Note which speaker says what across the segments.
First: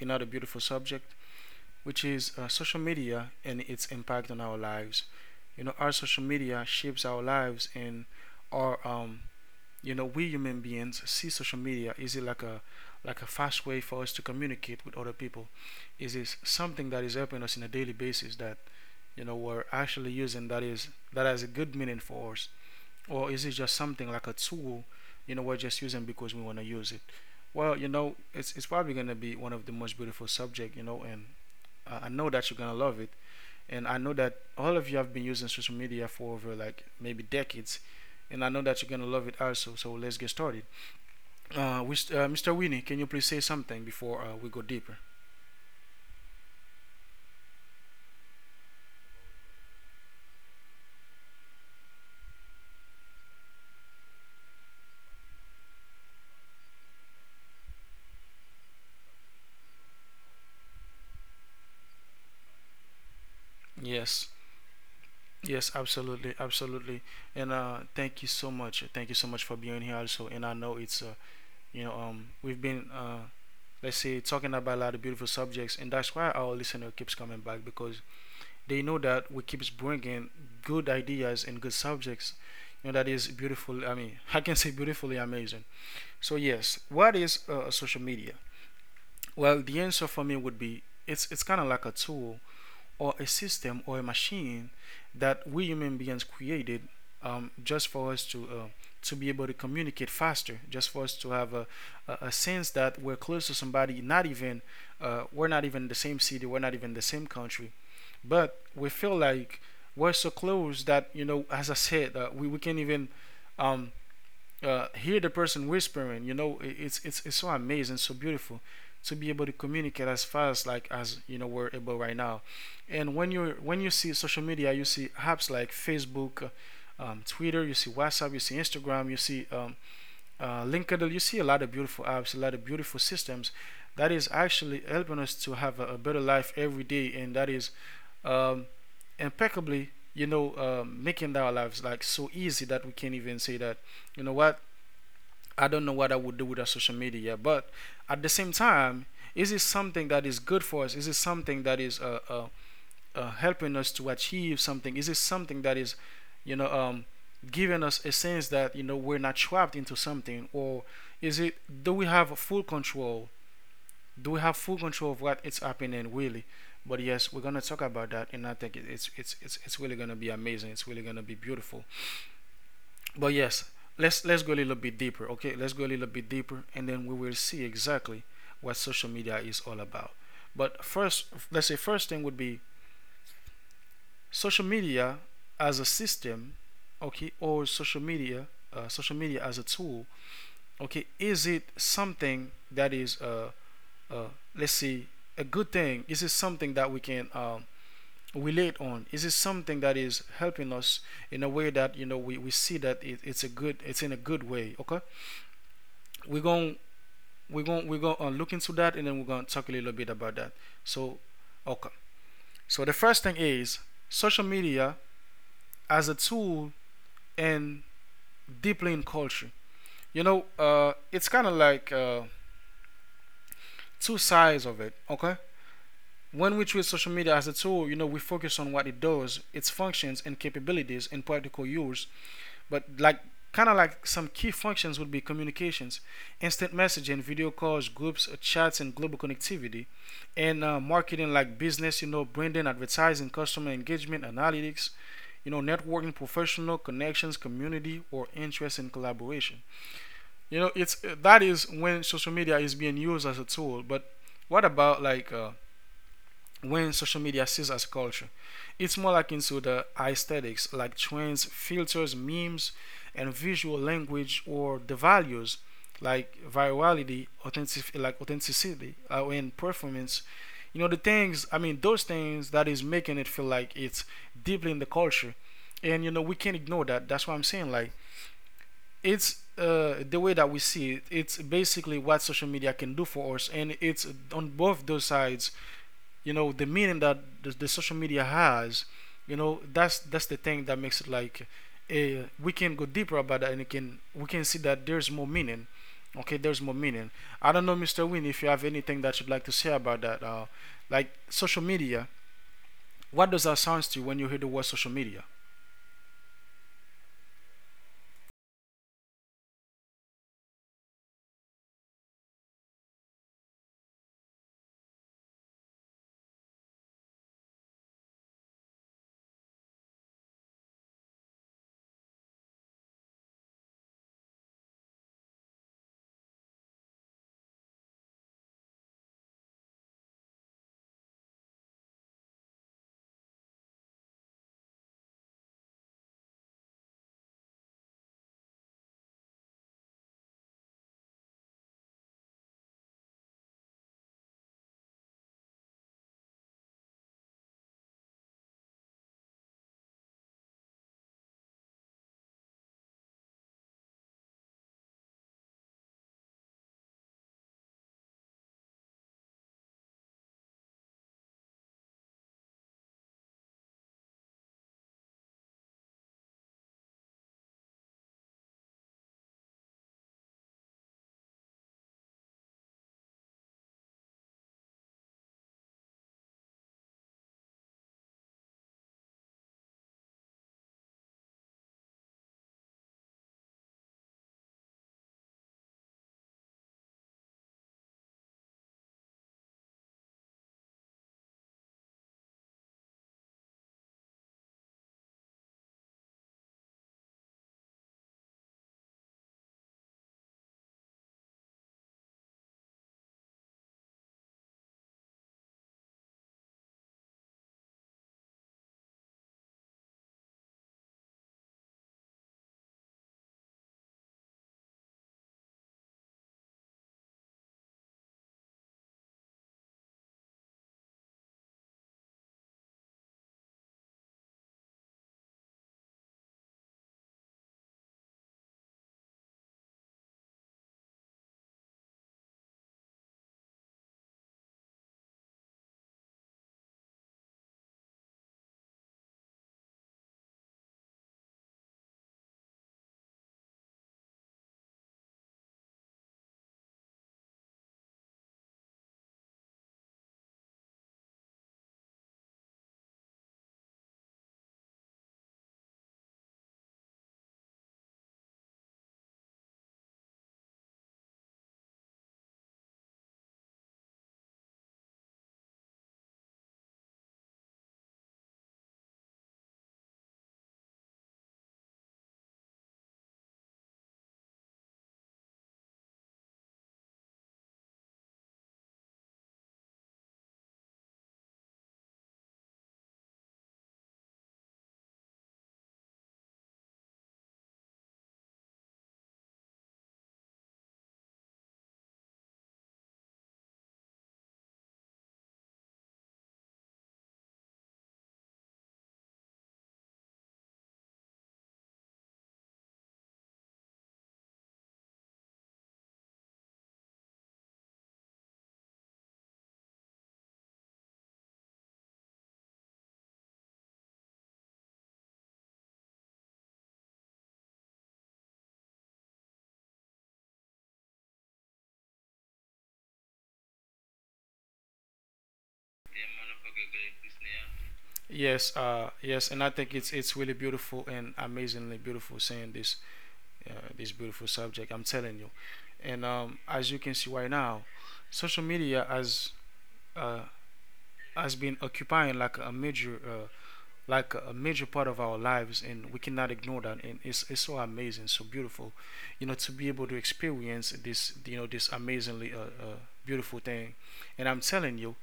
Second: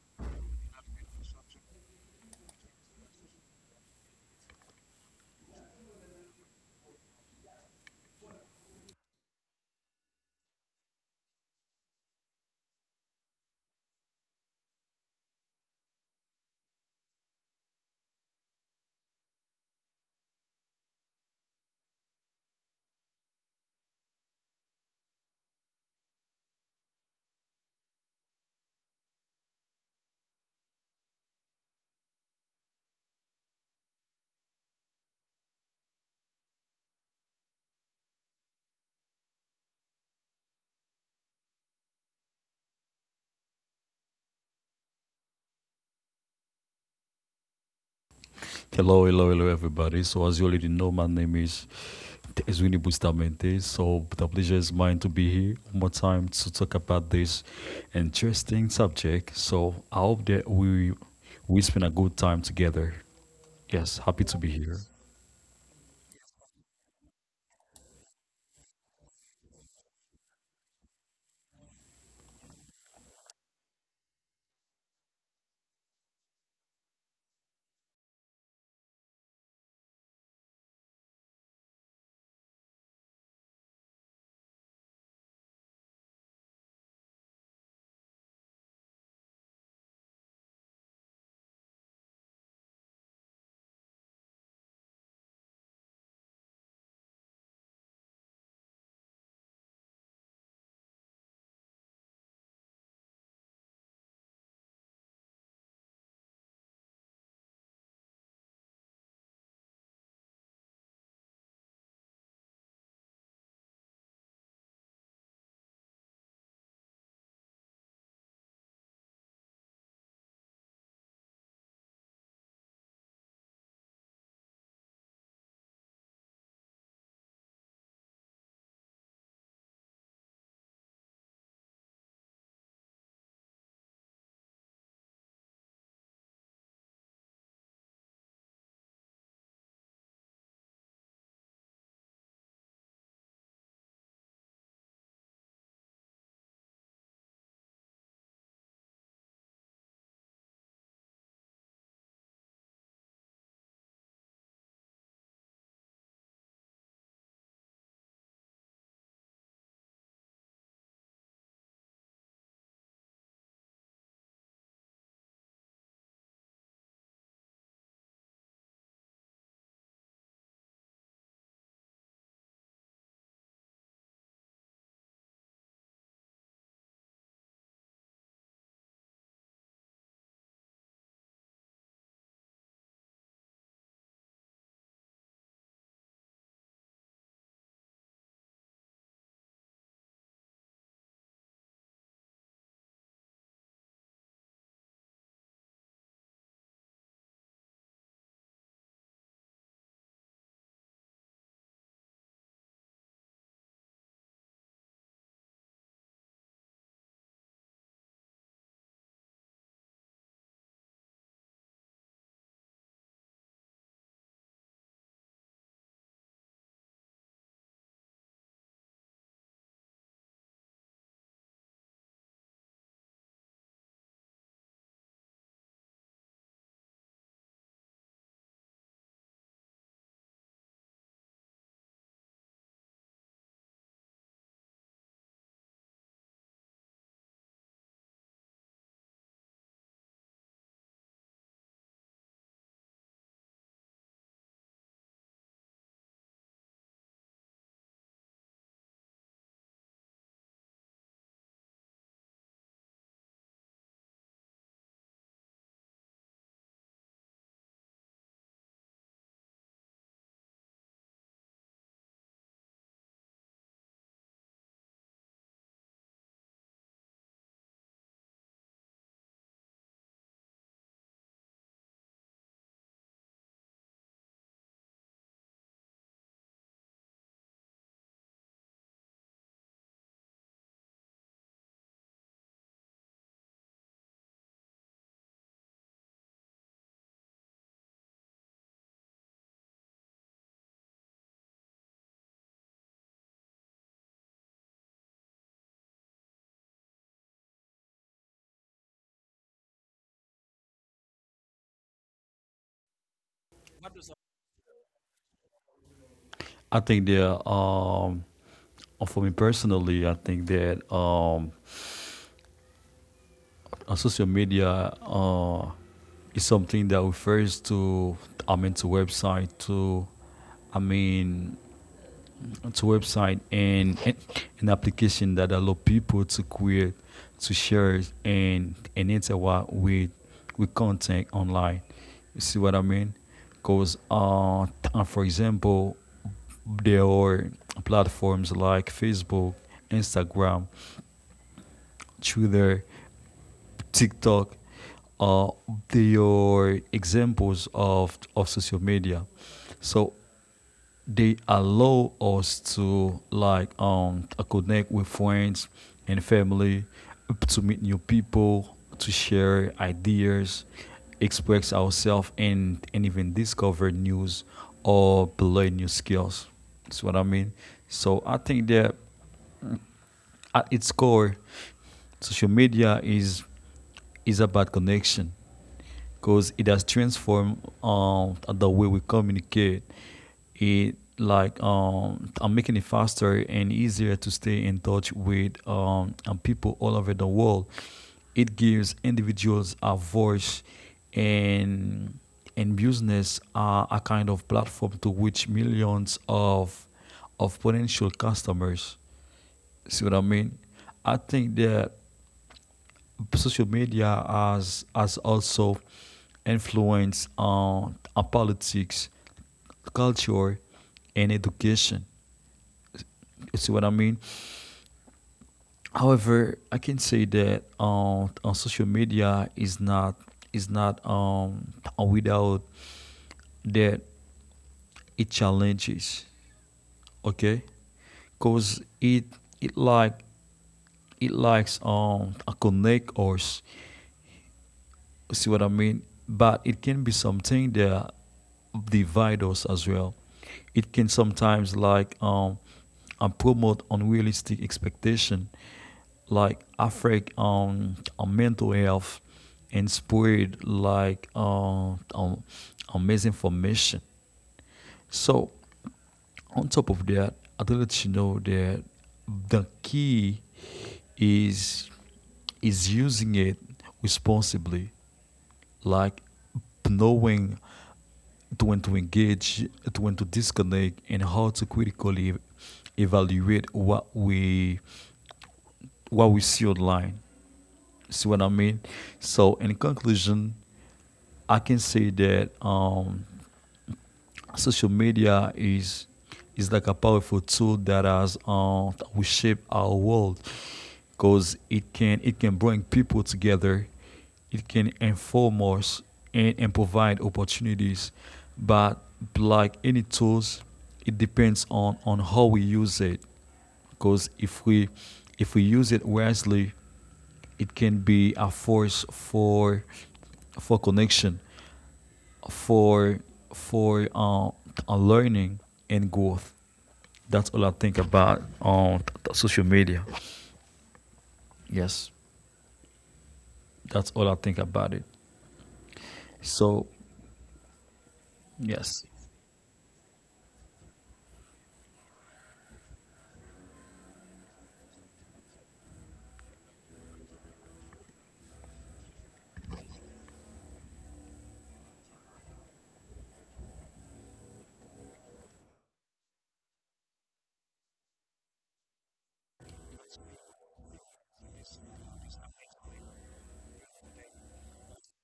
Speaker 1: another beautiful subject, which is social media and its impact on our lives. You know, our social media shapes our lives, and our, um, we human beings see social media. Is it like a fast way for us to communicate with other people? Is it something that is helping us in a daily basis that, we're actually using that has a good meaning for us? Or is it just something like a tool? We're just using because we want to use it. Well, it's probably going to be one of the most beautiful subject, and I know that you're going to love it, and I know that all of you have been using social media for over, like, maybe decades, and I know that you're going to love it also. So let's get started. Mr. Winnie, can you please say something before we go deeper?
Speaker 2: Hello, hello, hello, everybody. So, as you already know, my name is Ezwini Bustamante. So, the pleasure is mine to be here one more time to talk about this interesting subject. So, I hope that we spend a good time together. Yes, happy
Speaker 1: Yes.
Speaker 2: to be here.
Speaker 1: Yes, absolutely, absolutely. And thank you so much, thank you so much for being here also. And I know it's you know we've been let's say, talking about a lot of beautiful subjects, and that's why our listener keeps coming back because they know that we keeps bringing good ideas and good subjects. You know, that is beautiful. I mean, I can say beautifully amazing. So yes, what is social media? Well, the answer for me would be it's kind of like a tool, or a system, or a machine that we human beings created, just for us to be able to communicate faster, just for us to have a sense that we're close to somebody. Not even we're not even in the same city, we're not even in the same country, but we feel like we're so close that, as I said, we can even um, hear the person whispering. You know, it's so amazing, so beautiful to be able to communicate as fast, like, as you know we're able right now. And when you see social media, you see apps like Facebook, Twitter, you see WhatsApp, you see Instagram, you see LinkedIn. You see a lot of beautiful apps, a lot of beautiful systems that is actually helping us to have a better life every day, and that is um, impeccably, making our lives like so easy that we can't even say that, you know what, I don't know what I would do without social media. But at the same time, is it something that is good for us? Is it something that is helping us to achieve something? Is it something that is, you know, um, giving us a sense that, we're not trapped into something, or is it? Do we have full control? Do we have full control of what is happening really? But yes, we're gonna talk about that, and I think it's really gonna be amazing. It's really gonna be beautiful. But yes, let's go a little bit deeper. Okay, let's go a little bit deeper, and then we will see exactly what social media is all about. But first, let's say, first thing would be social media as a system, okay, or social media as a tool. Okay, is it something that is uh let's see, a good thing? Is it something that we can relate on? Is it something that is helping us in a way that, you know, we see that it's a good, it's in a good way? Okay, we're going we're going to look into that, and then we're going to talk a little bit about that. So, okay. So the first thing is social media as a tool and deeply in culture. You know, it's kind of like two sides of it, okay. When we treat social media as a tool, you know, we focus on what it does, its functions and capabilities and practical use. But, like, kind of like, some key functions would be communications, instant messaging, video calls, groups, chats, and global connectivity, and marketing, like business, you know, branding, advertising, customer engagement, analytics, you know, networking, professional connections, community, or interest and collaboration. You know, it's that is when social media is being used as a tool. But what about, like, when social media sees as culture? It's more like into the aesthetics, like trends, filters, memes, and visual language, or the values like virality, authenticity, and performance. You know, the things. I mean, those things that is making it feel like it's deeply in the culture, and, you know, we can't ignore that. That's what I'm saying. Like, it's the way that we see it. It's basically what social media can do for us, and it's on both those sides. You know, the meaning that the social media has, you know, that's the thing that makes it like we can go deeper about that, and we can see that there's more meaning. Okay, there's more meaning. I don't know, Mr. Win, if you have anything that you'd like to say about that, like social media, what does that sound to you when you hear the word social media?
Speaker 2: I think that for me personally, I think that social media is something that refers to I mean to website to I mean to website and an application that allow people to create, to share, and interact with content online. You see what I mean? Because For example, there are platforms like Facebook, Instagram, Twitter, TikTok. Uh, they are examples of social media. So they allow us to connect with friends and family, to meet new people, to share ideas, express ourselves, and even discover news or learn new skills. That's what I mean. So I think that, mm, at its core, social media is about connection, because it has transformed the way we communicate. It like I'm making it faster and easier to stay in touch with and people all over the world. It gives individuals a voice, and business are a kind of platform to which millions of potential customers. See what I mean? I think that social media has also influenced on politics, culture, and education. You see what I mean? However, I can say that on social media is not is not um without that it challenges. Okay, cause it like it likes connect us. You see what I mean? But it can be something that divide us as well. It can sometimes like and promote unrealistic expectation, like affect on mental health and spread like misinformation. So on top of that, I'd like to know that the key is using it responsibly, like knowing to when to engage, to when to disconnect, and how to critically evaluate what we see online. See what I mean? So, in conclusion, I can say that social media is like a powerful tool that has we shape our world, because it can bring people together, it can inform us, and provide opportunities. But like any tools, it depends on how we use it, because if we use it wisely, it can be a force for connection, for for um, learning and growth. That's all I think about on social media. Yes, that's all I think about it. So,
Speaker 1: Yes,
Speaker 2: yes,
Speaker 1: yes, and I think it's really beautiful and amazingly beautiful saying this, this beautiful subject, I'm telling you. And, um, as you can see right now, social media as uh, has been occupying like a major part of our lives, and we cannot ignore that. And it's so amazing, so beautiful, you know, to be able to experience this, you know, this amazingly beautiful thing. And I'm telling you,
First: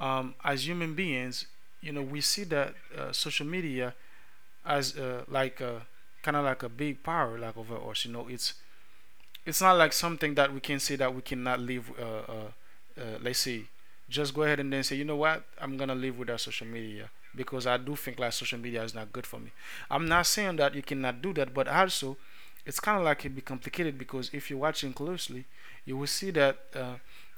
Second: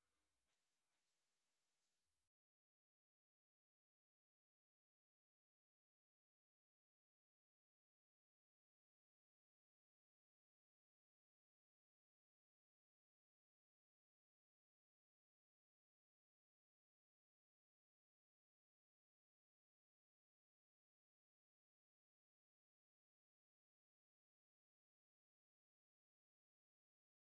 Speaker 1: as human beings, you know, we see that social media as kind of like a big power, like over us, you know. It's not like something that we can say that we cannot live. Let's say, just go ahead and then say, you know what, I'm gonna live without social media because I do think like social media is not good for me. I'm not saying that you cannot do that, but also, it's kind of like it be complicated because if you're watching closely, you will see that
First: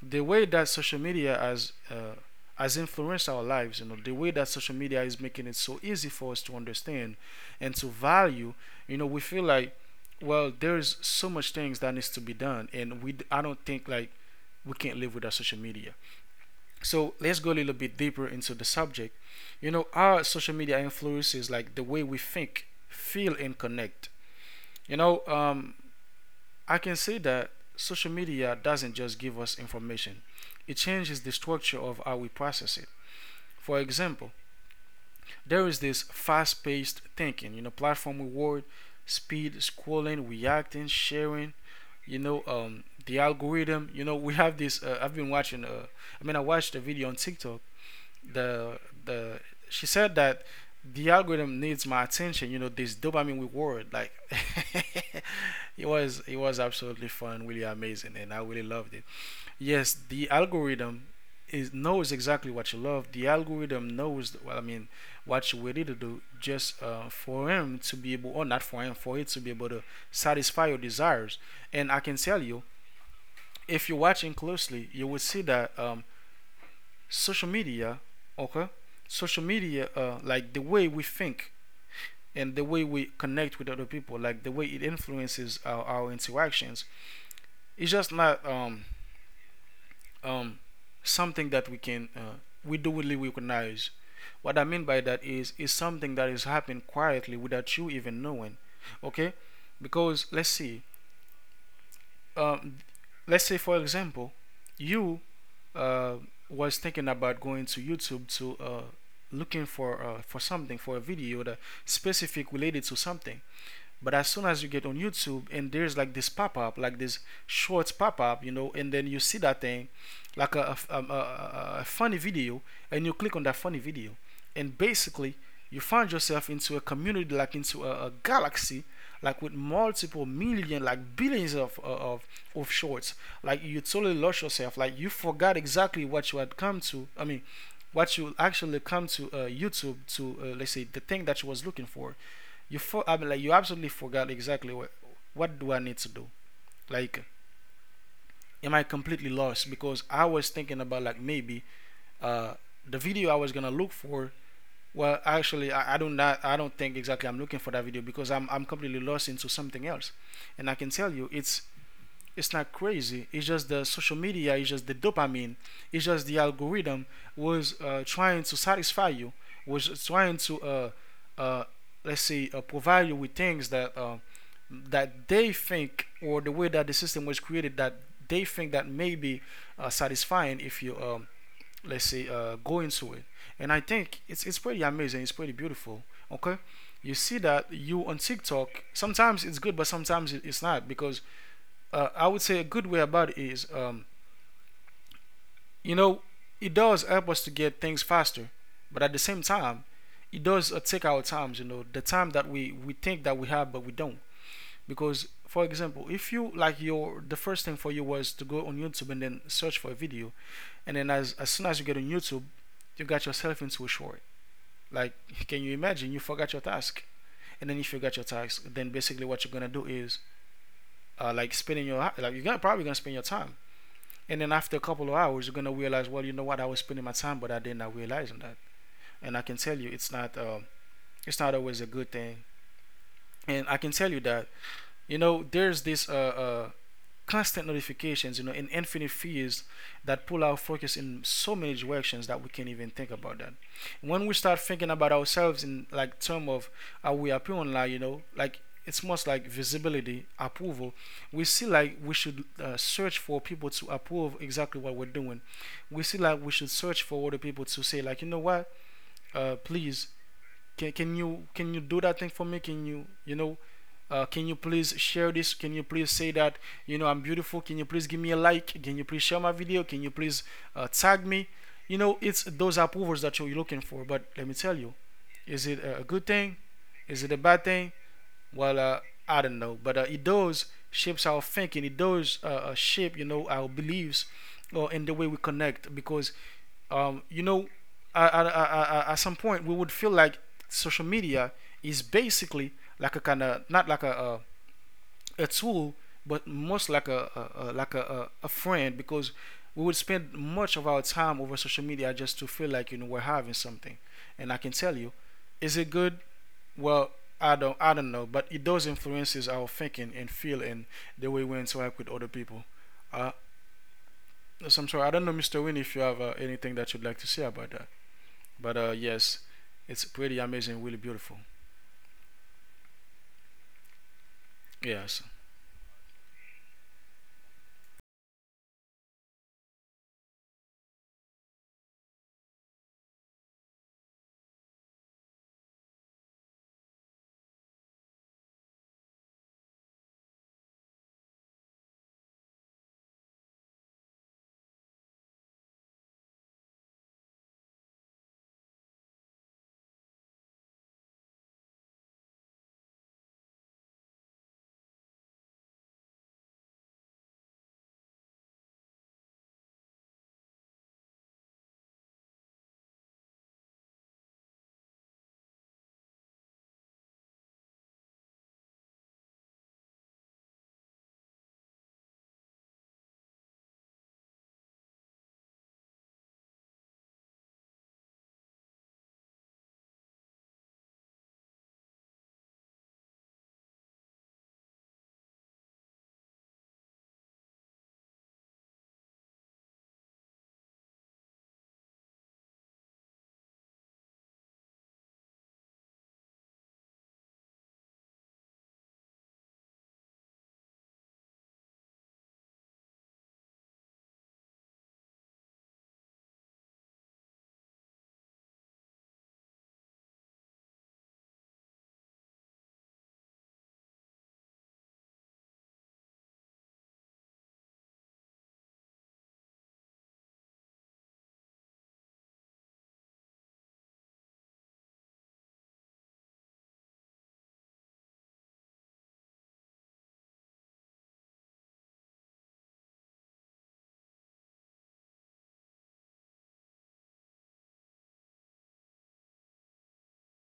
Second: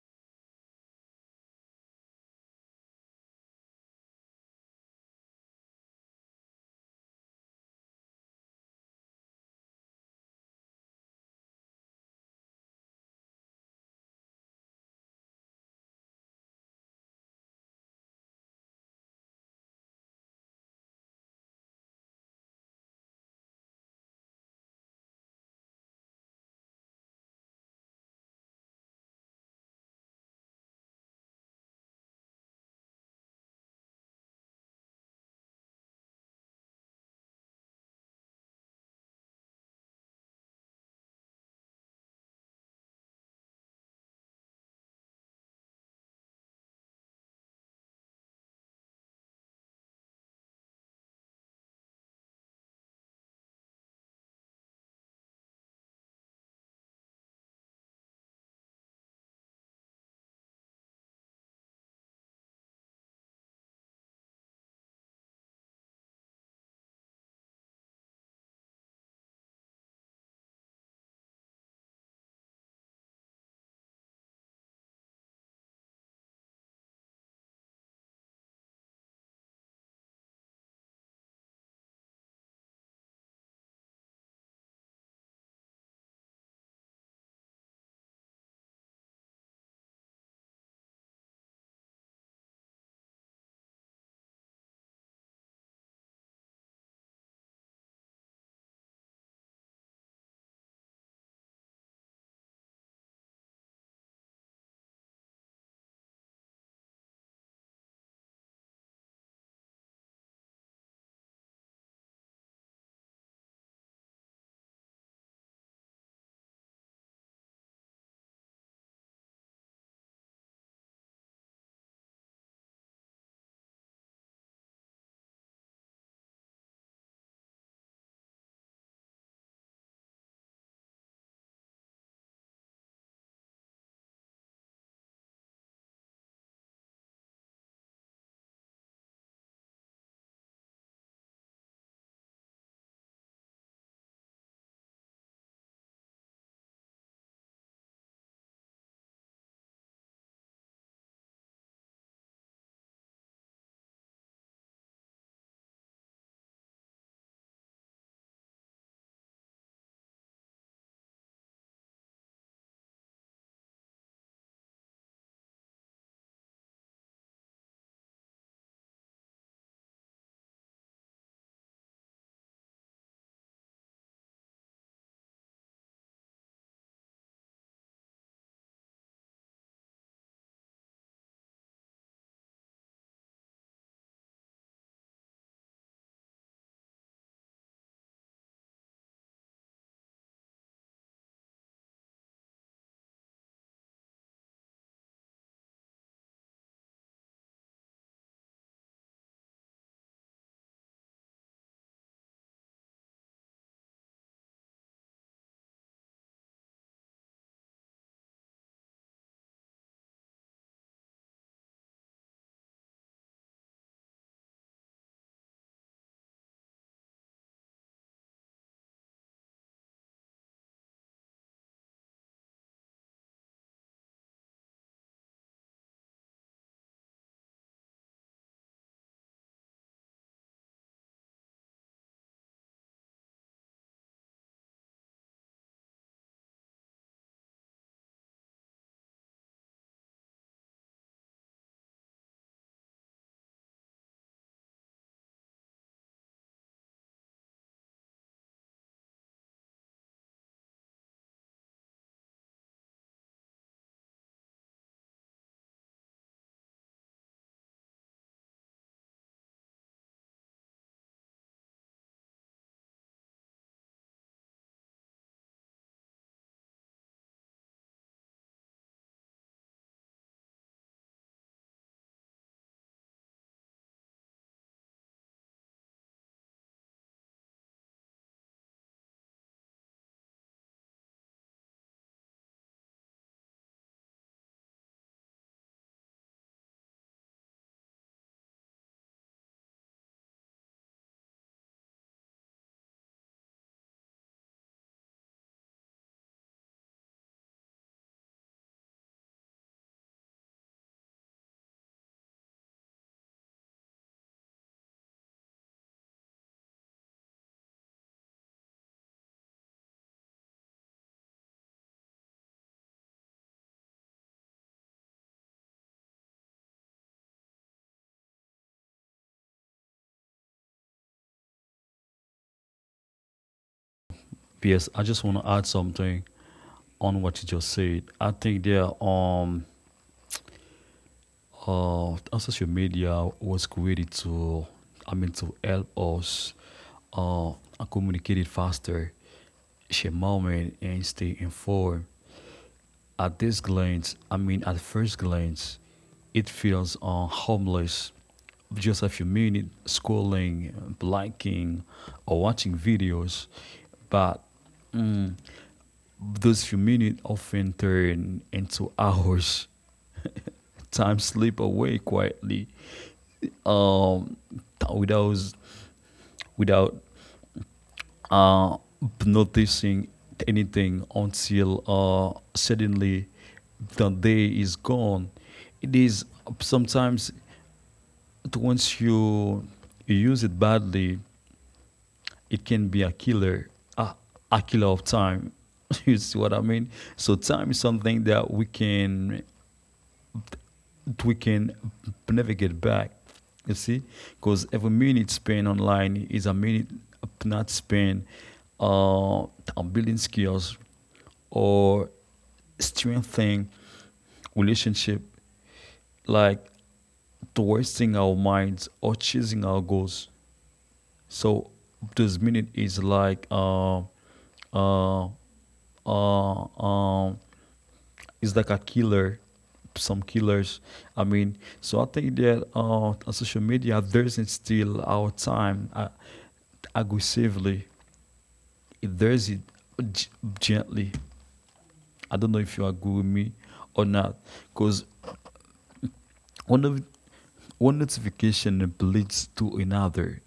Speaker 1: the way that social media has influenced our lives. You know, the way that social media is making it so easy for us to understand and to value, you know, we feel like, well, there's so much things that needs to be done, and we I don't think like we can't live without social media. So let's go a little bit deeper into the subject. You know, our social media influences like the way we think, feel, and connect. You know, I can say that social media doesn't just give us information, it changes the structure of how we process it. For example, there is this fast-paced thinking, you know, platform reward, speed, scrolling, reacting, sharing, you know, the algorithm. You know, we have this, I've been watching, I mean, I watched a video on TikTok. The the She said that the algorithm needs my attention. You know, this dopamine reward, like, it was, absolutely fun, really amazing, and I really loved it. Yes, the algorithm is knows exactly what you love. The algorithm knows, well, I mean, what you ready to do just for him to be able, or not for him, for it to be able to satisfy your desires. And I can tell you, if you're watching closely, you will see that, social media, okay, social media, like the way we think and the way we connect with other people, like the way it influences our interactions, it's just not um, something that we can readily recognize. What I mean by that is something that is happening quietly without you even knowing, okay? Because let's see, um, let's say, for example, you, uh, was thinking about going to YouTube to looking for something, for a video that specific related to something. But as soon as you get on YouTube, and there's like this pop up, like this shorts pop up, you know, and then you see that thing, like a funny video, and you click on that funny video, and basically you find yourself into a community, like into a galaxy, like with multiple million, like billions of of shorts. Like you totally lost yourself. Like you forgot exactly what you had come to. What you actually come to YouTube to let's say the thing that you was looking for. You for I mean like you absolutely forgot exactly what do I need to do? Like am I completely lost? Because I was thinking about like maybe uh the video I was gonna look for. Well actually, I don't think exactly I'm looking for that video because I'm completely lost into something else. And I can tell you it's not crazy. It's just the social media. It's just the dopamine. It's just the algorithm was trying to satisfy you. Was trying to uh, let's say provide you with things that that they think, or the way that the system was created, that they think that may be satisfying if you let's say go into it. And I think it's pretty amazing. It's pretty beautiful. Okay, you see that you on TikTok sometimes it's good, but sometimes it's not because I would say a good way about it is, you know, it does help us to get things faster, but at the same time, it does take our times. You know, the time that we think that we have, but we don't. Because, for example, if you like your the first thing for you was to go on YouTube and then search for a video, and then as soon as you get on YouTube, you got yourself into a short. Like, can you imagine? You forgot your task, and then if you got your task, then basically what you're gonna do is like spending your like you're gonna, probably gonna spend your time. And then after a couple of hours, you're gonna realize, well, you know what? I was spending my time, but I did not realize that. And I can tell you, it's not always a good thing. And I can tell you that you know there's this uh, constant notifications, you know, and infinite fears that pull our focus in so many directions that we can't even think about that. When we start thinking about ourselves in like term of how we appear online, you know, like it's much like visibility, approval. We see like we should search for people to approve exactly what we're doing. We see like we should search for other people to say like, you know what, please can you do that thing for me? Can you, you know? Can you please share this? Can you please say that you know I'm beautiful? Can you please give me a like? Can you please share my video? Can you please tag me? You know, it's those approvals that you're looking for. But let me tell you, is it a good thing? Is it a bad thing? Well, I don't know. But it does shapes our thinking. It does shape, you know, our beliefs or in the way we connect because you know, at some point we would feel like social media is basically like a kind of not like a tool, but most like a friend because we would spend much of our time over social media just to feel like you know we're having something. And I can tell you, is it good? Well, I don't know, but it does influences our thinking and feel and the way we interact with other people. Uh, so I'm sorry, I don't know, Mr. Win, if you have anything that you'd like to say about that. But yes, it's pretty amazing, really beautiful.
Speaker 2: yes. I
Speaker 1: Yes,
Speaker 2: just want to add something on what you just said. I think there social media was created to, I mean, to help us uh communicate it faster, share moment and stay informed. At this glance, I mean, at first glance, it feels homeless. Just a few minutes scrolling, liking, or watching videos, but, mm, those few minutes often turn into hours. Time slip away quietly, um, without without uh, noticing anything until suddenly the day is gone. It is sometimes once you use it badly, it can be a killer, a, a killer of time. You see what I mean? So time is something that we can we can never get back. You see, because every minute spent online is a minute not spent uh, on building skills or strengthening relationship, like wasting our minds or chasing our goals. So this minute is like uh, uh, um, it's like a killer, some killers. I mean, so I think that on social media, there isn't still our time aggressively. There is it g- gently. I don't know if you agree with me or not, because one of one notification leads to another.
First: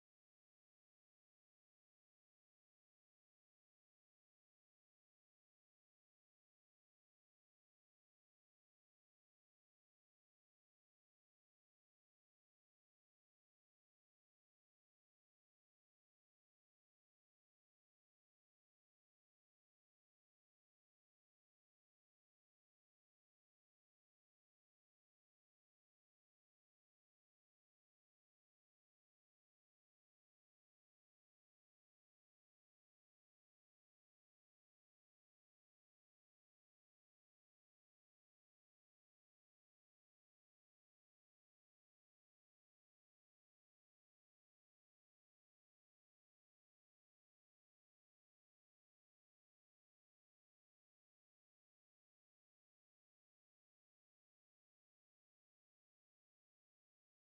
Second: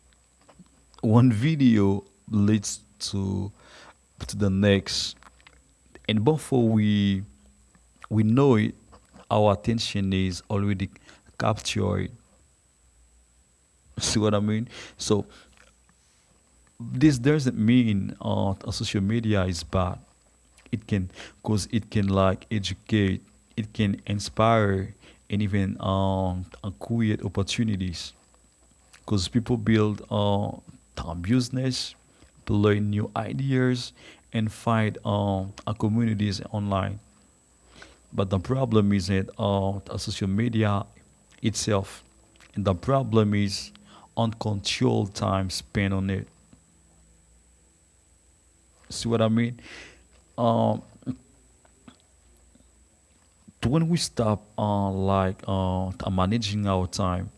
Speaker 2: One video leads to the next. And before we know it, our attention is already captured. See what I mean? So this doesn't mean social media is bad. It can, cause it can like educate, it can inspire, and even create opportunities. Cause people build time business, to learn new ideas, and find communities online. But the problem is that the social media itself, and the problem is uncontrolled time spent on it. See what I mean? When we stop managing our time,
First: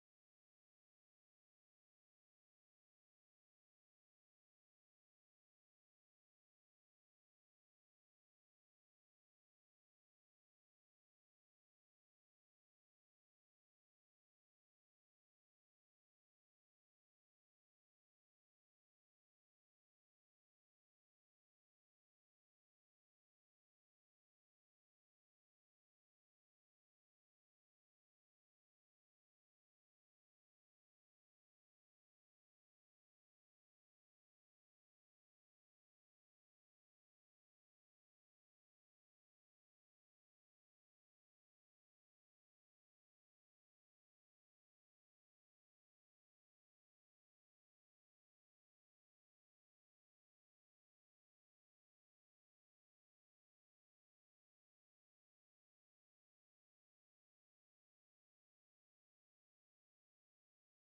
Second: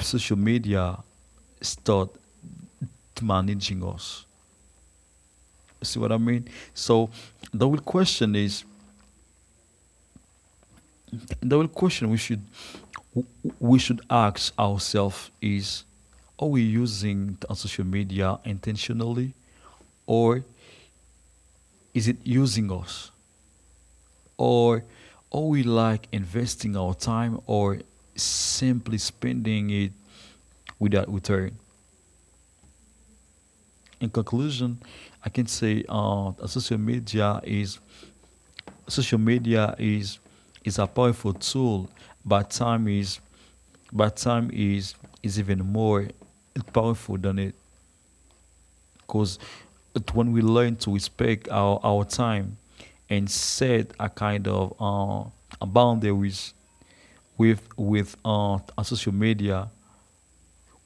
Speaker 2: social media start managing us. See what I mean? So the real question is, the real question we should ask ourselves is, are we using social media intentionally, or is it using us? Or are we like investing our time, or simply spending it without return? In conclusion, I can say social media is, social media is is a powerful tool, but time is, but time is is even more powerful than it, because when we learn to respect our time and set a kind of a boundaries with our social media,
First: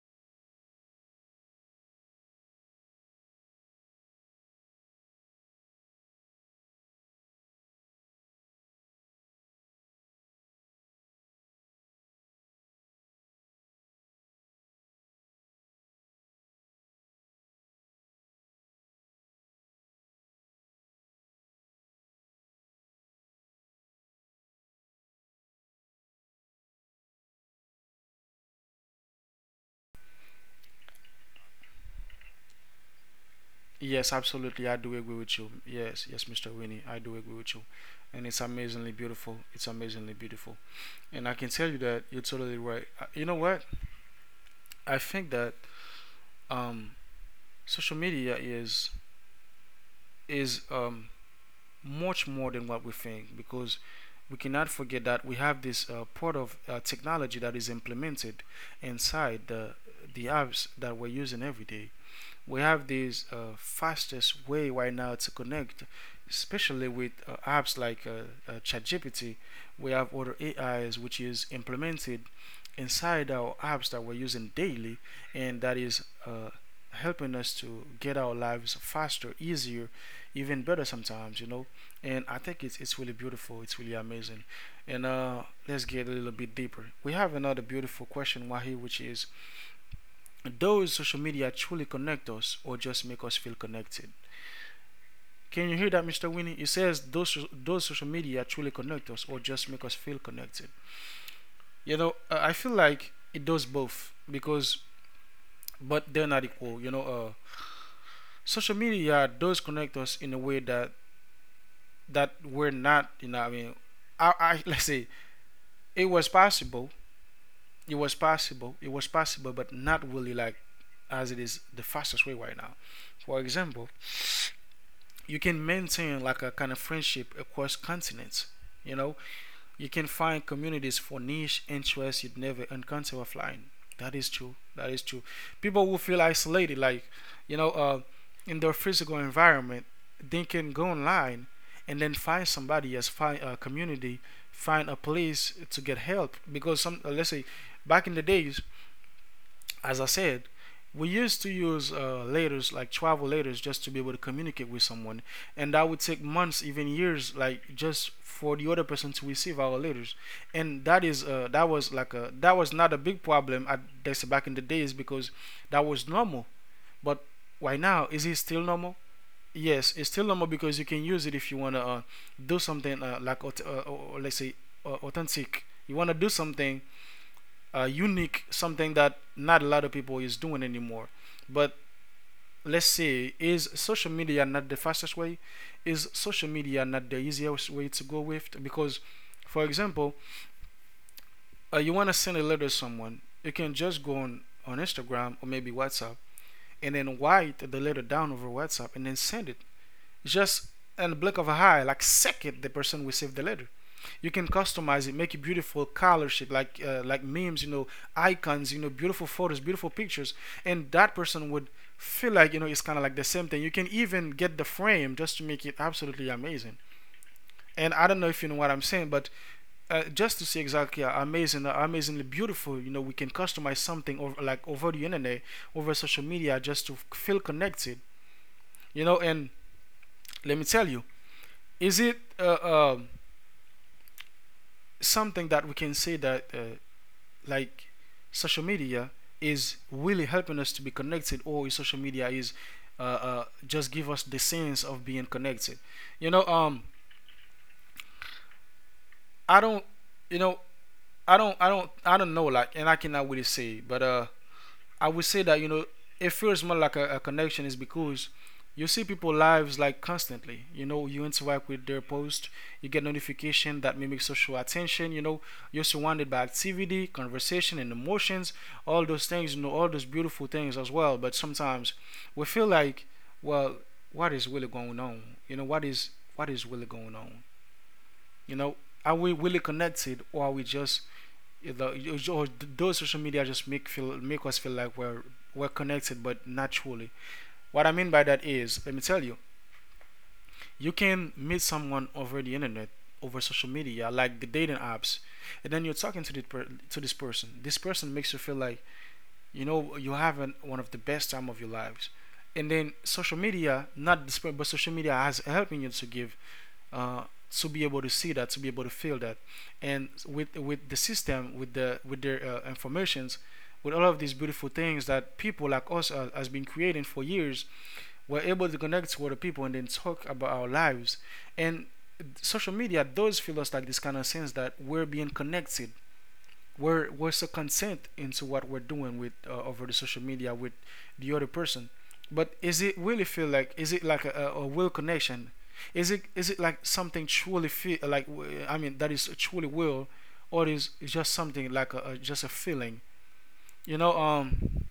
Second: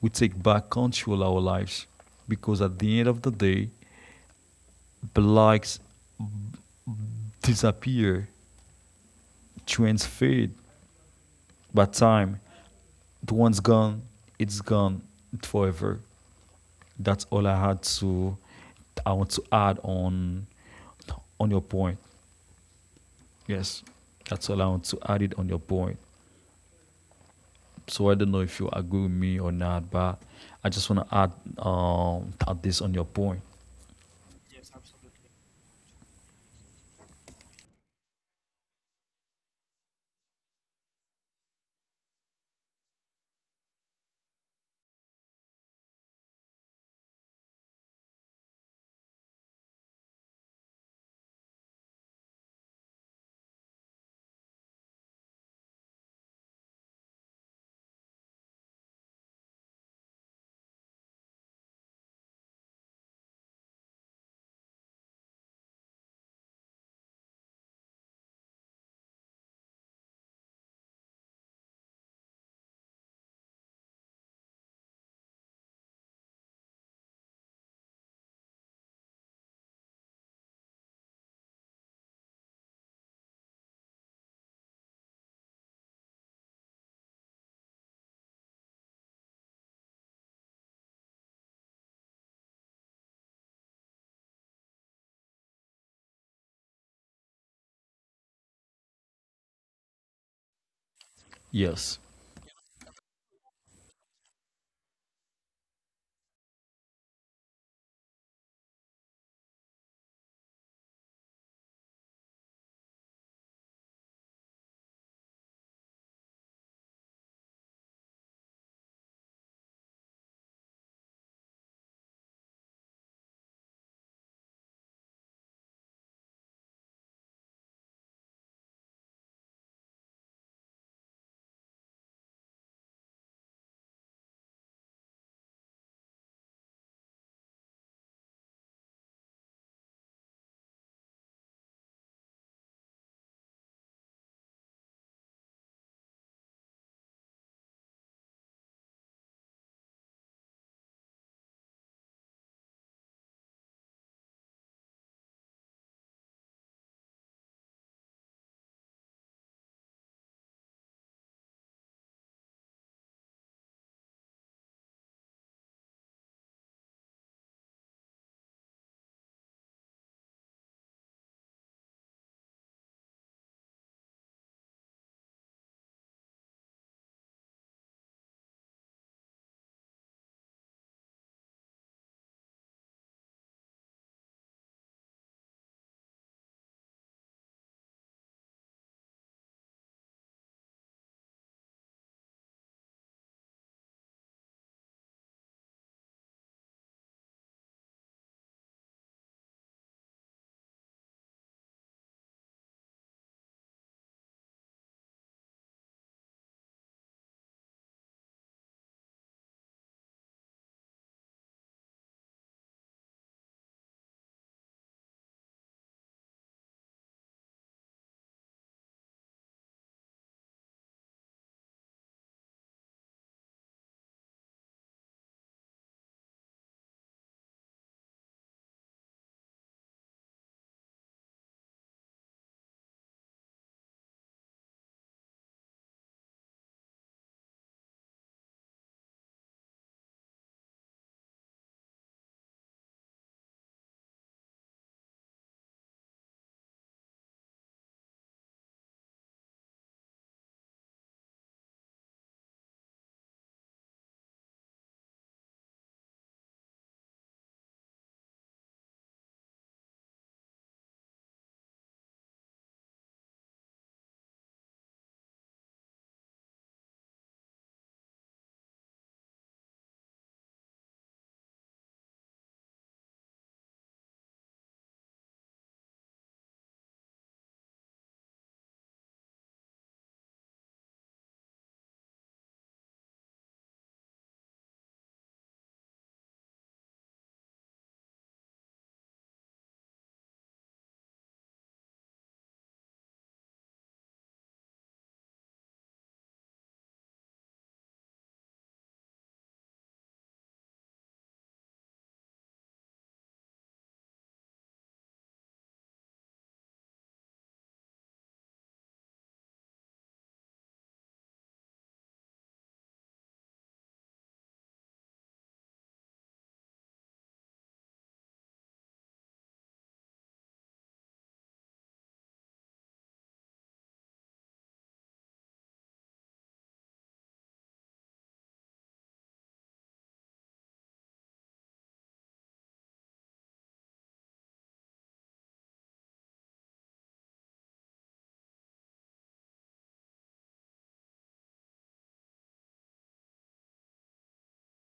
Speaker 2: we take back control of our lives, because at the end of the day, likes disappear, trends fade, but time, the one's gone, it's gone forever. That's all I had to I want to add on your point. Yes. That's all I want to add it on your point. So I don't know if you agree with me or not, but I just want to add this on your point.
Speaker 1: yes, absolutely. I do agree with you. Yes, yes, Mr. Winnie, I do agree with you. And it's amazingly beautiful. It's amazingly beautiful. And I can tell you that you're totally right. You know what? I think that um, social media is is um, much more than what we think because we cannot forget that we have this part of technology that is implemented inside the apps that we're using every day. We have this fastest way right now to connect, especially with apps like ChatGPT. We have other AIs which is implemented inside our apps that we're using daily, and that is helping us to get our lives faster, easier, even better sometimes, you know. And I think it's really beautiful. It's really amazing. And let's get a little bit deeper. We have another beautiful question, Wahi, which is those social media truly connect us or just make us feel connected? Can you hear that, Mr. Winnie? It says, those social media truly connect us or just make us feel connected?
Speaker 2: Yes.
Speaker 1: You know, I feel like it does both, because but they're not equal. You know, social media does connect us in a way that that we're not. You know, I mean, I let's say it was possible, it was possible, it was possible, but not really like as it is the fastest way right now. For example, you can maintain like a kind of friendship across continents. You know, you can find communities for niche interests you'd never encounter offline. That is true. That is true. People who feel isolated, like you know, in their physical environment, they can go online and then find somebody as find a community, find a place to get help. Because some, let's say, back in the days, as I said, we used to use letters like travel letters just to be able to communicate with someone, and that would take months, even years, like just for the other person to receive our letters. And that is that was like a that was not a big problem at this back in the days because that was normal. But right now, is it still normal? Yes, it's still normal because you can use it if you wanna do something or let's say authentic. You wanna do something unique, something that not a lot of people is doing anymore. But let's say, is social media not the fastest way? Is social media not the easiest way to go with? Because, for example, you want to send a letter to someone, you can just go on Instagram or maybe WhatsApp and then write the letter down over WhatsApp and then send it. Just in the blink of an eye, like second, the person will save the letter. You can customize it, make it beautiful color shit like memes, you know, icons, you know, beautiful photos, beautiful pictures, and that person would feel like you know it's kind of like the same thing. You can even get the frame just to make it absolutely amazing, and I don't know if you know what I'm saying, but just to see exactly how amazing, how amazingly beautiful, you know, we can customize something over like over the internet, over social media, just to feel connected, you know. And let me tell you, is it um something that we can say that like social media is really helping us to be connected, or is social media is just give us the sense of being connected, you know? Um I don't you know I don't I don't I don't know like, and I cannot really say, but I would say that you know it feels more like a connection is because you see people lives like constantly, you know, you interact with their post, you get notification that mimic social attention, you know, you're surrounded by activity, conversation and emotions, all those things, you know, all those beautiful things as well. But sometimes we feel like, well, what is really going on? You know, what is really going on? You know, are we really connected or are we just you, or those social media just make us feel like we're connected but naturally. What I mean by that is, let me tell you, you can meet someone over the internet, over social media, like the dating apps, and then you're talking to the to this person. This person makes you feel like you know you having one of the best time of your lives, and then social media not this, but social media has helping you to give uh, to be able to see that, to be able to feel that, and with the system, with the with their informations, with all of these beautiful things that people like us has been creating for years, we're able to Connect to other people and then talk about our lives. And social media does feel us like this kind of sense that we're being connected. We're so consent into what we're doing with over the social media with the other person. But is it really feel like, is it like a real connection? Is it like something truly feel like, I mean, that is truly real, or is just something like a just a feeling, you know um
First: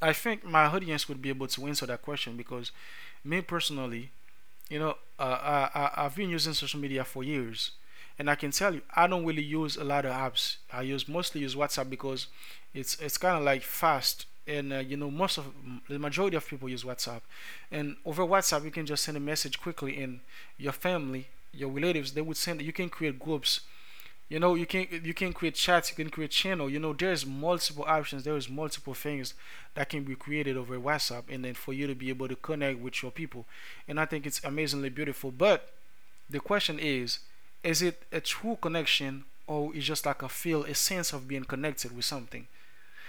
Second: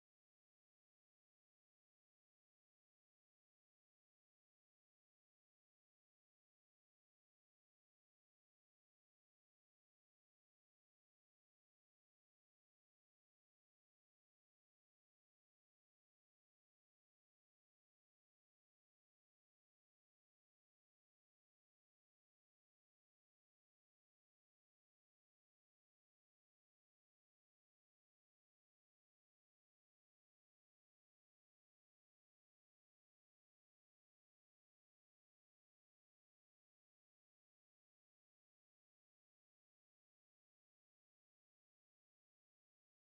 Speaker 1: I think my audience would be able to answer that question. Because me personally, you know, I've been using social media for years, and I can tell you, I don't really use a lot of apps. I use mostly use WhatsApp because it's kind of like fast, and you know, most of the majority of people use WhatsApp, and over WhatsApp you can just send a message quickly, and your family, your relatives, they would send. You can create groups, you know, you can create chats, you can create channel. You know, there's multiple options, there is multiple things that can be created over WhatsApp, and then for you to be able to connect with your people. And I think it's amazingly beautiful. But the question is it a true connection or is just like a feel, a sense of being connected with something?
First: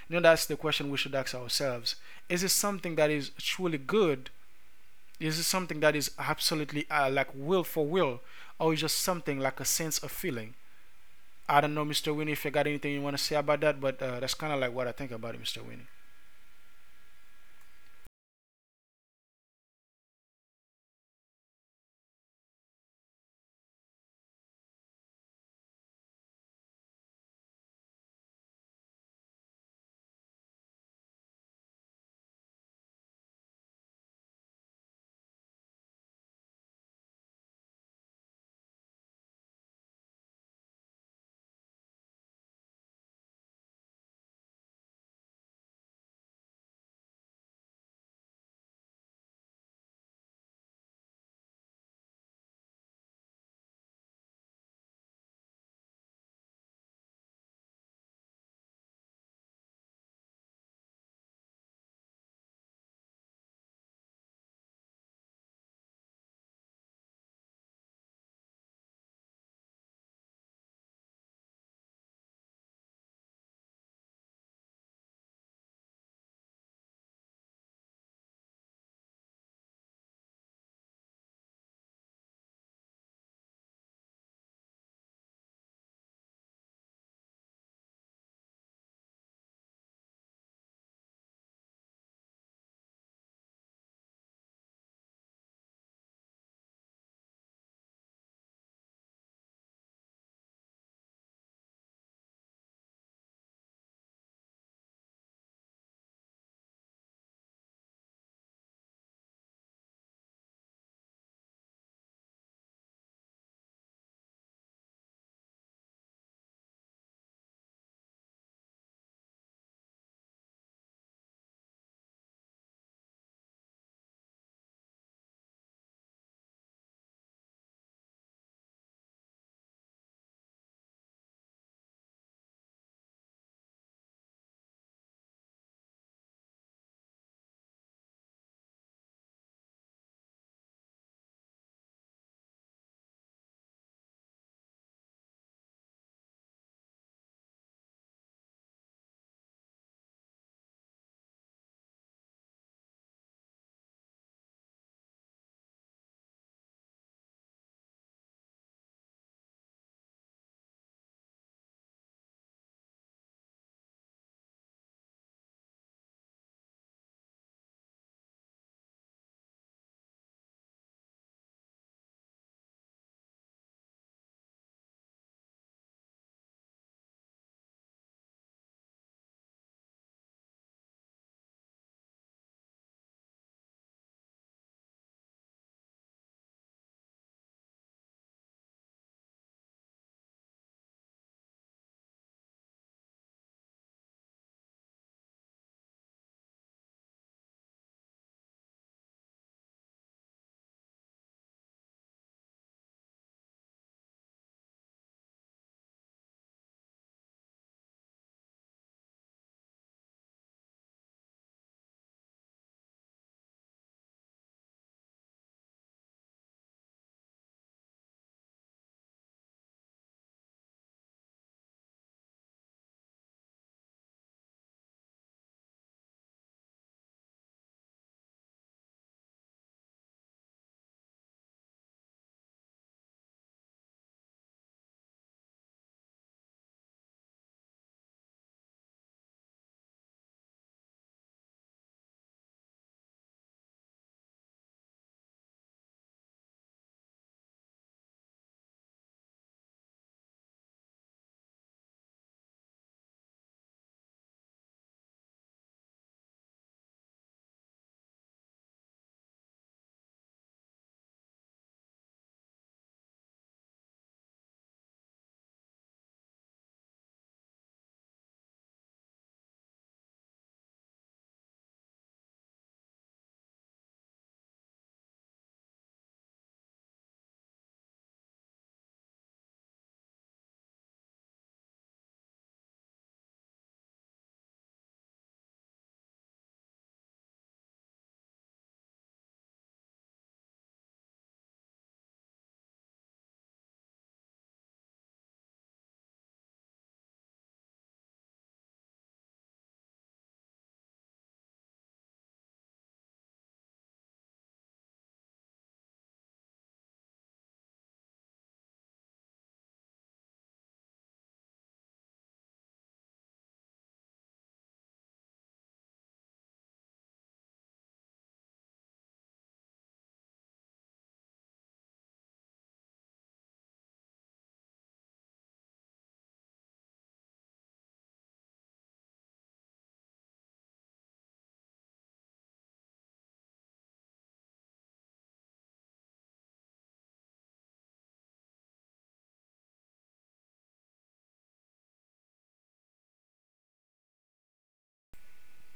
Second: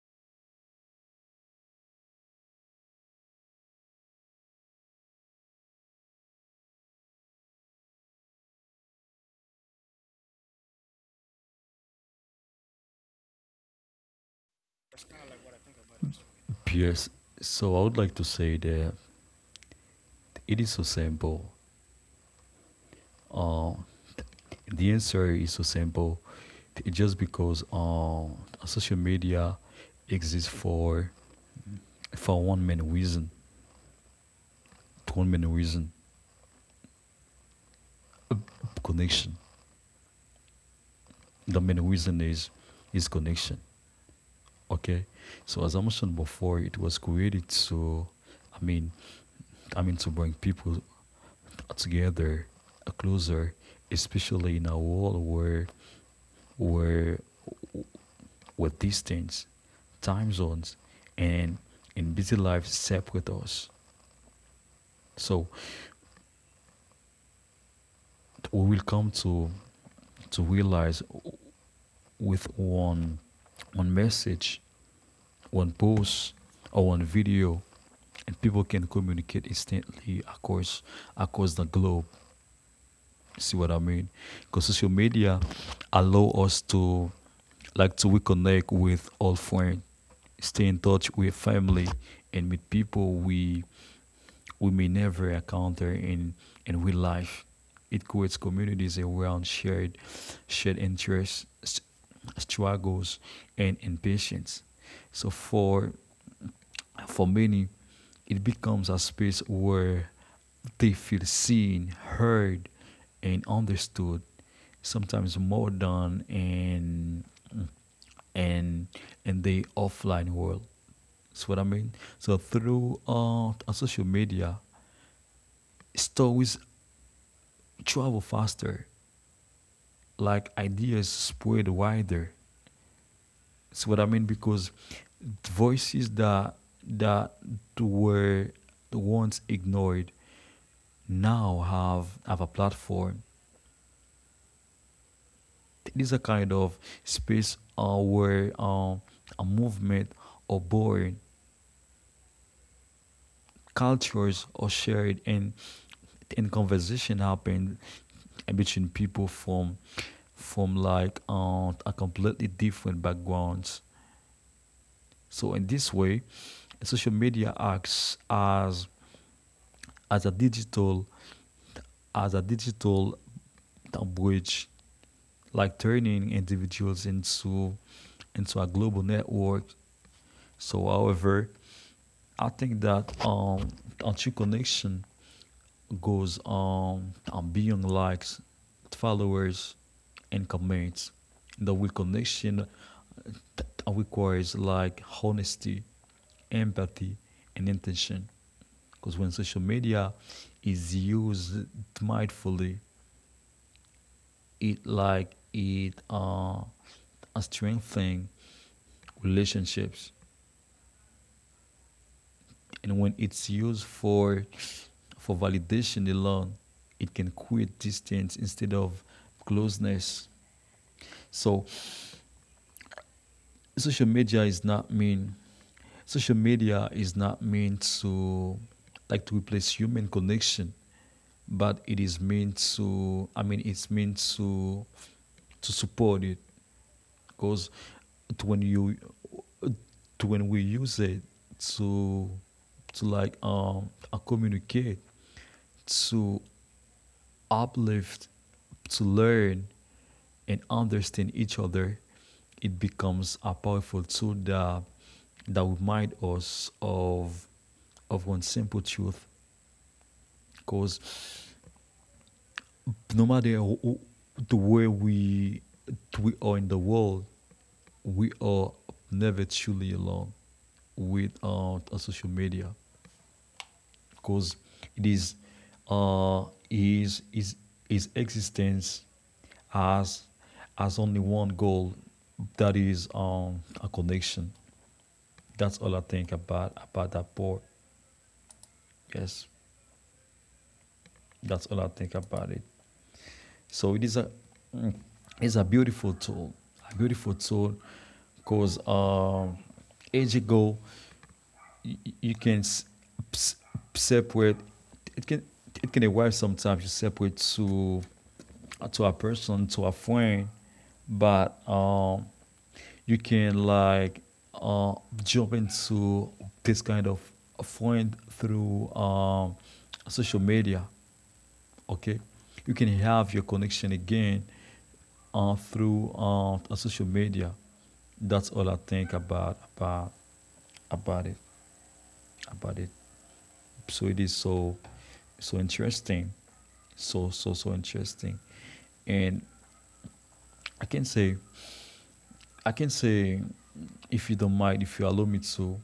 Speaker 1: You know, that's the question we should ask ourselves. Is it something that is truly good? Is it something that is absolutely like will for will, or is just something like a sense of feeling? I don't know, Mr. Winnie, if you got anything you want to say about that, but that's kind of like what I think about it, Mr. Winnie.
Speaker 2: Yes. So I would like to say that it is so simple. Uh, the answer is so simple. It just because social media exists for, one main reason, one main reason, uh, connection. The main reason is connection. Okay, so as I mentioned before, it was created to, I mean, I mean, to bring people together, closer, especially in a world where with distance, time zones, and in busy life step with us. So we will come to realize with one, message, one post, or one video, and people can communicate instantly across the globe. See what I mean? Because social media allow us to like to reconnect with old friends, stay in touch with family, and meet people we may never encounter in real life. It creates communities around shared interests, struggles, and impatience. So for, many, it becomes a space where they feel seen, heard, and understood, sometimes more than in and in the offline world. That's what I mean. So through on social media, stories travel faster, like ideas spread wider. That's what I mean, because voices that were once ignored now have a platform. It is a kind of space where a movement or board cultures are shared, and conversation happen between people from a completely different backgrounds. So in this way, social media acts as a digital, as a digital bridge, like turning individuals into a global network. So, however, I think that our true connection goes on beyond likes, followers, and comments. The real connection requires like honesty, empathy, and intention. Because when social media is used mindfully, it a strengthening relationships, and when it's used for validation alone, it can create distance instead of closeness. So social media is not mean, social media is not meant to like to replace human connection, but it is meant to, I mean, it's meant to support it. Because when you when we use it to communicate, to uplift, to learn, and understand each other, it becomes a powerful tool that remind us of one simple truth, because no matter who- the way we are in the world, we are never truly alone with our social media, because it is uh, is is his existence has, has only one goal, that is a connection. That's all I think about that board. Yes, that's all I think about it. So it is a, mm, it's a beautiful tool, a beautiful tool, because age ago you can s- separate, it can it can be why sometimes you separate to a person, to a friend, but you can like uh jump into this kind of friend through social media. Okay, you can have your connection again through social media. That's all I think about it about it. So it is so, interesting, so interesting, and I can say, I can say if you don't mind, if you allow me to,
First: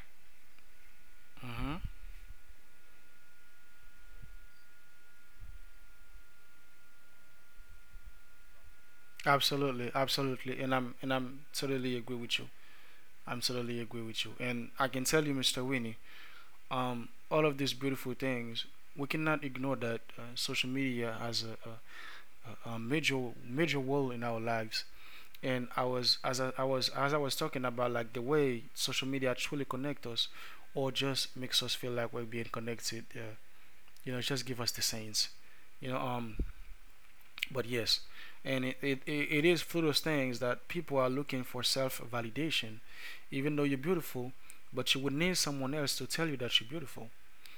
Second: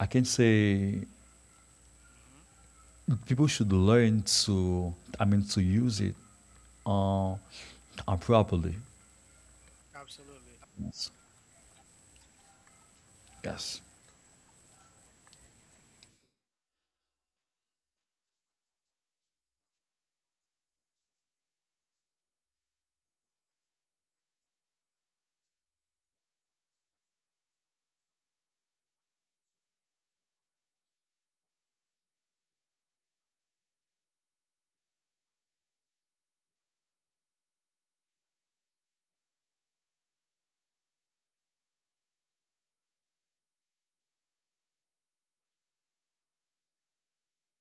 Speaker 2: I can say
Speaker 1: Hmm.
Speaker 2: people should learn to, I mean, to use it uh, properly.
Speaker 1: Absolutely, absolutely, and I'm
Speaker 2: Yes.
Speaker 1: and I'm totally agree with you. I'm
Speaker 2: Yes.
Speaker 1: totally agree with you, and I can tell you, Mr. Winnie, all of these beautiful things, we cannot ignore that social media has a major role in our lives. And I was as I was as I was talking about, like the way social media truly connects us, or just makes us feel like we're being connected, you know, just give us the saints, you know um but yes. And it is through those things that people are looking for self-validation. Even though you're beautiful, but you would need someone else to tell you that you're beautiful.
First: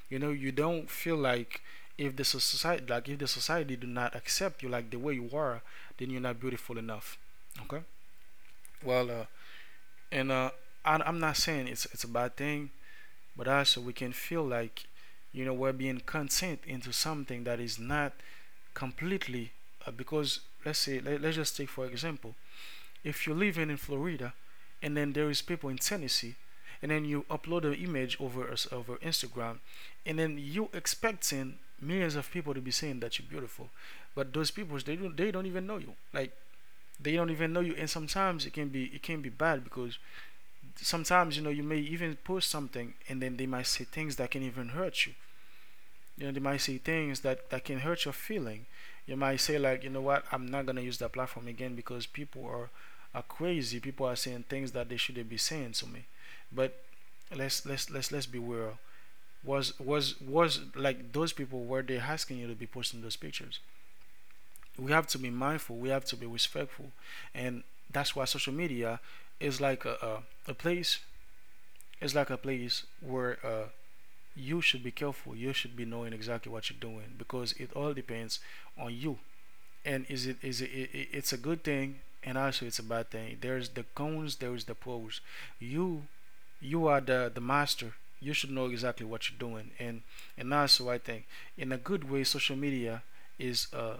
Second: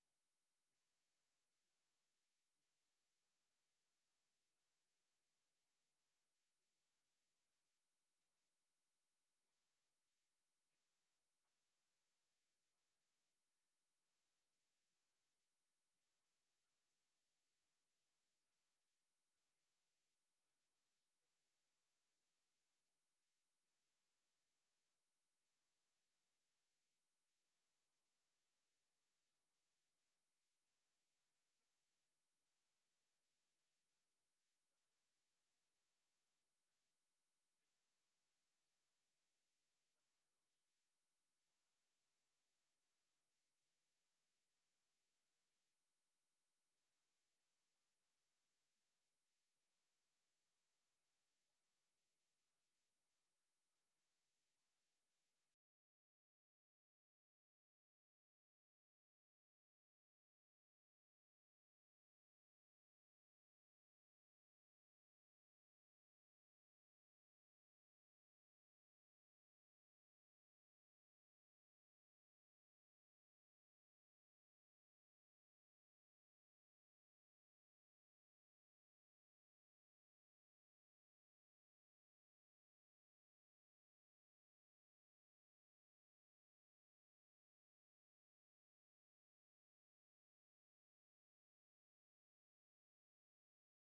Speaker 1: You know, you don't feel like, if the society, like if the society do not accept you like the way you are, then you're not beautiful enough. Okay, well and I'm not saying it's a bad thing, but also we can feel like, you know, we're being content into something that is not completely. Because let's say, let's just take for example, if you're living in Florida, and then there is people in Tennessee, and then you upload an image over over Instagram, and then you expecting millions of people to be saying that you're beautiful. But those people, they don't even know you, like they don't even know you. And sometimes it can be, it can be bad, because sometimes, you know, you may even post something and then they might say things that can even hurt you. You know, they might say things that can hurt your feeling. You might say like, you know what, I'm not going to use that platform again because people are crazy, people are saying things that they shouldn't be saying to me. But let's beware, was like, those people, were they asking you to be posting those pictures? We have to be mindful, we have to be respectful. And that's why social media is like a place. It's like a place where you should be careful. You should be knowing exactly what you're doing, because it all depends on you. And is it, is it, it's a good thing, and also it's a bad thing. There's the cons, there's the pros. You you are the master. You should know exactly what you're doing. And also I think, in a good way, social media is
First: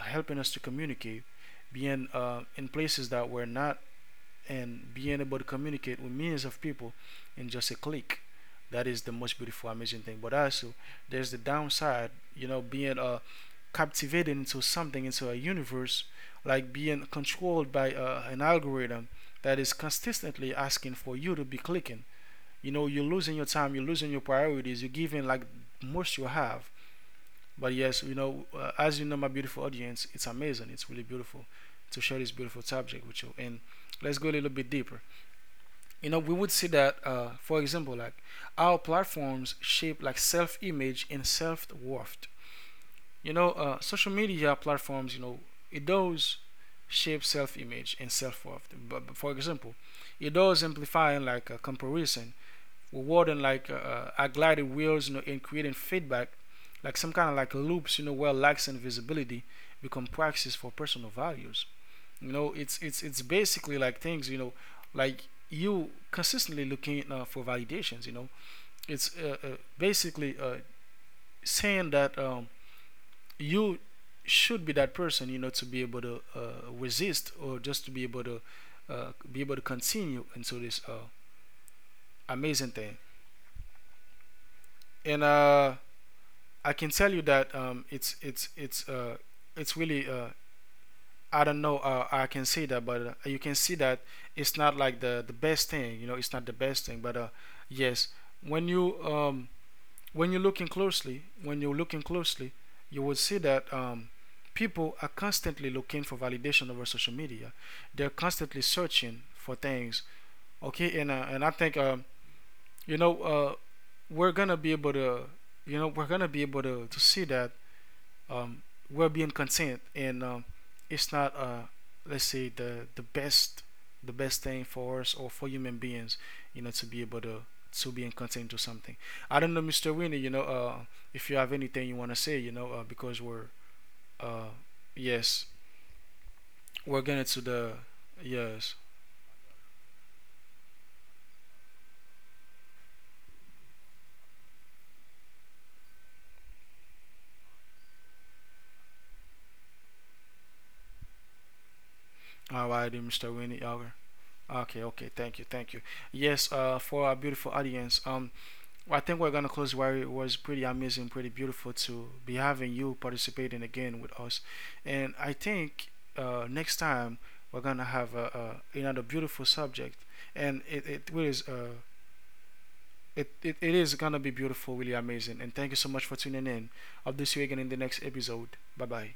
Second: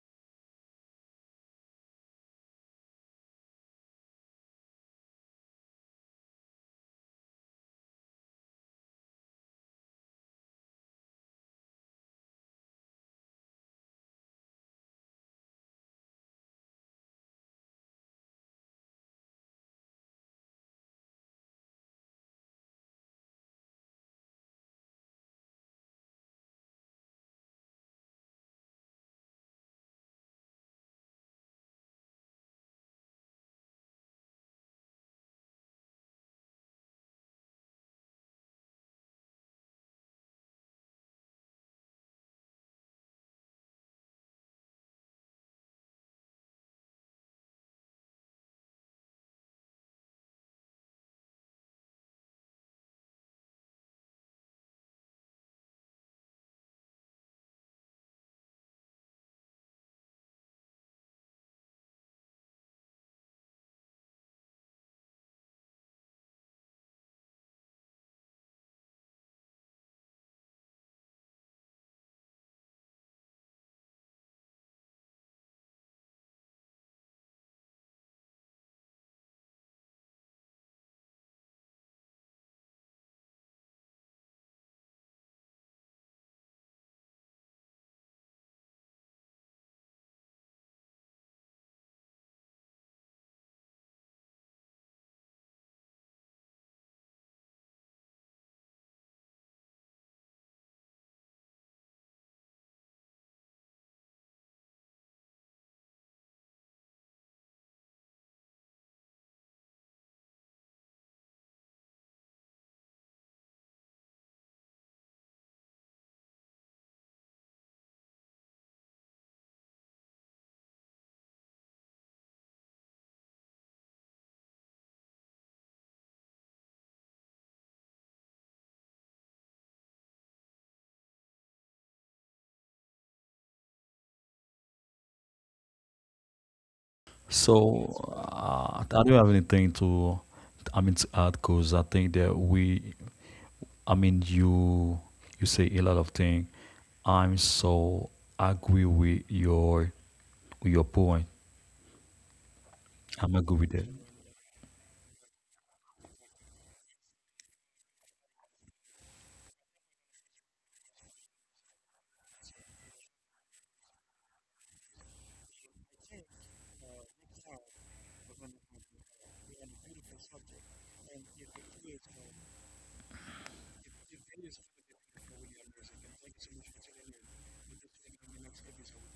Speaker 1: helping us to communicate, being in places that we're not, and being able to communicate with millions of people in just a click. That is the most beautiful, amazing thing. But also, there's the downside, you know, being captivated into something, into a universe, like being controlled by an algorithm that is consistently asking for you to be clicking. You know, you're losing your time, you're losing your priorities, you're giving like most you have. But yes, you know, as you know, my beautiful audience, it's amazing. It's really beautiful to share this beautiful subject with you. And let's go a little bit deeper. You know, we would see that for example, like our platforms shape like self-image and self-worth. You know, social media platforms, you know, it does shape self-image and self-worth, but for example, it does amplify like a comparison, rewarding like glided wheels, you know, and creating feedback like some kind of like loops, you know, where likes and visibility become proxies for personal values. You know, it's basically like things. You know, like you consistently looking for validations. You know, it's basically saying that you should be that person. You know, to be able to resist or just to be able to be able to continue into this amazing thing. And I can tell you that it's really I don't know. I can see that, but you can see that it's not like the best thing. You know, it's not the best thing. But yes, when you when you're looking closely, when you're looking closely, you will see that people are constantly looking for validation over social media. They're constantly searching for things. Okay, and I think you know uh, we're gonna be able to, you know, we're gonna be able to see that um, well, being content, and it's not let's say the best, the best thing for us or for human beings, you know, to be able to be in content to something. I don't know, Mr. Winnie, you know, if you have anything you want to say, you know, because we're uh, yes, we're getting to the.
Speaker 2: So
Speaker 1: Yes.
Speaker 2: I don't have anything to, I mean, to add, because I think that we I mean you say a lot of things. I'm so agree with your point.
Speaker 1: All right, Mr.
Speaker 2: I'm agree
Speaker 1: Winnie.
Speaker 2: with that.
Speaker 1: Okay, okay, thank you, thank you. Yes, for our beautiful audience, well, I think we're going to close where it was pretty amazing, pretty beautiful to be having you participating again with us. And I think next time we're going to have a another beautiful subject. And it really is. It is gonna be beautiful, really amazing. And thank you so much for tuning in. I'll see you again in the next episode. Bye bye.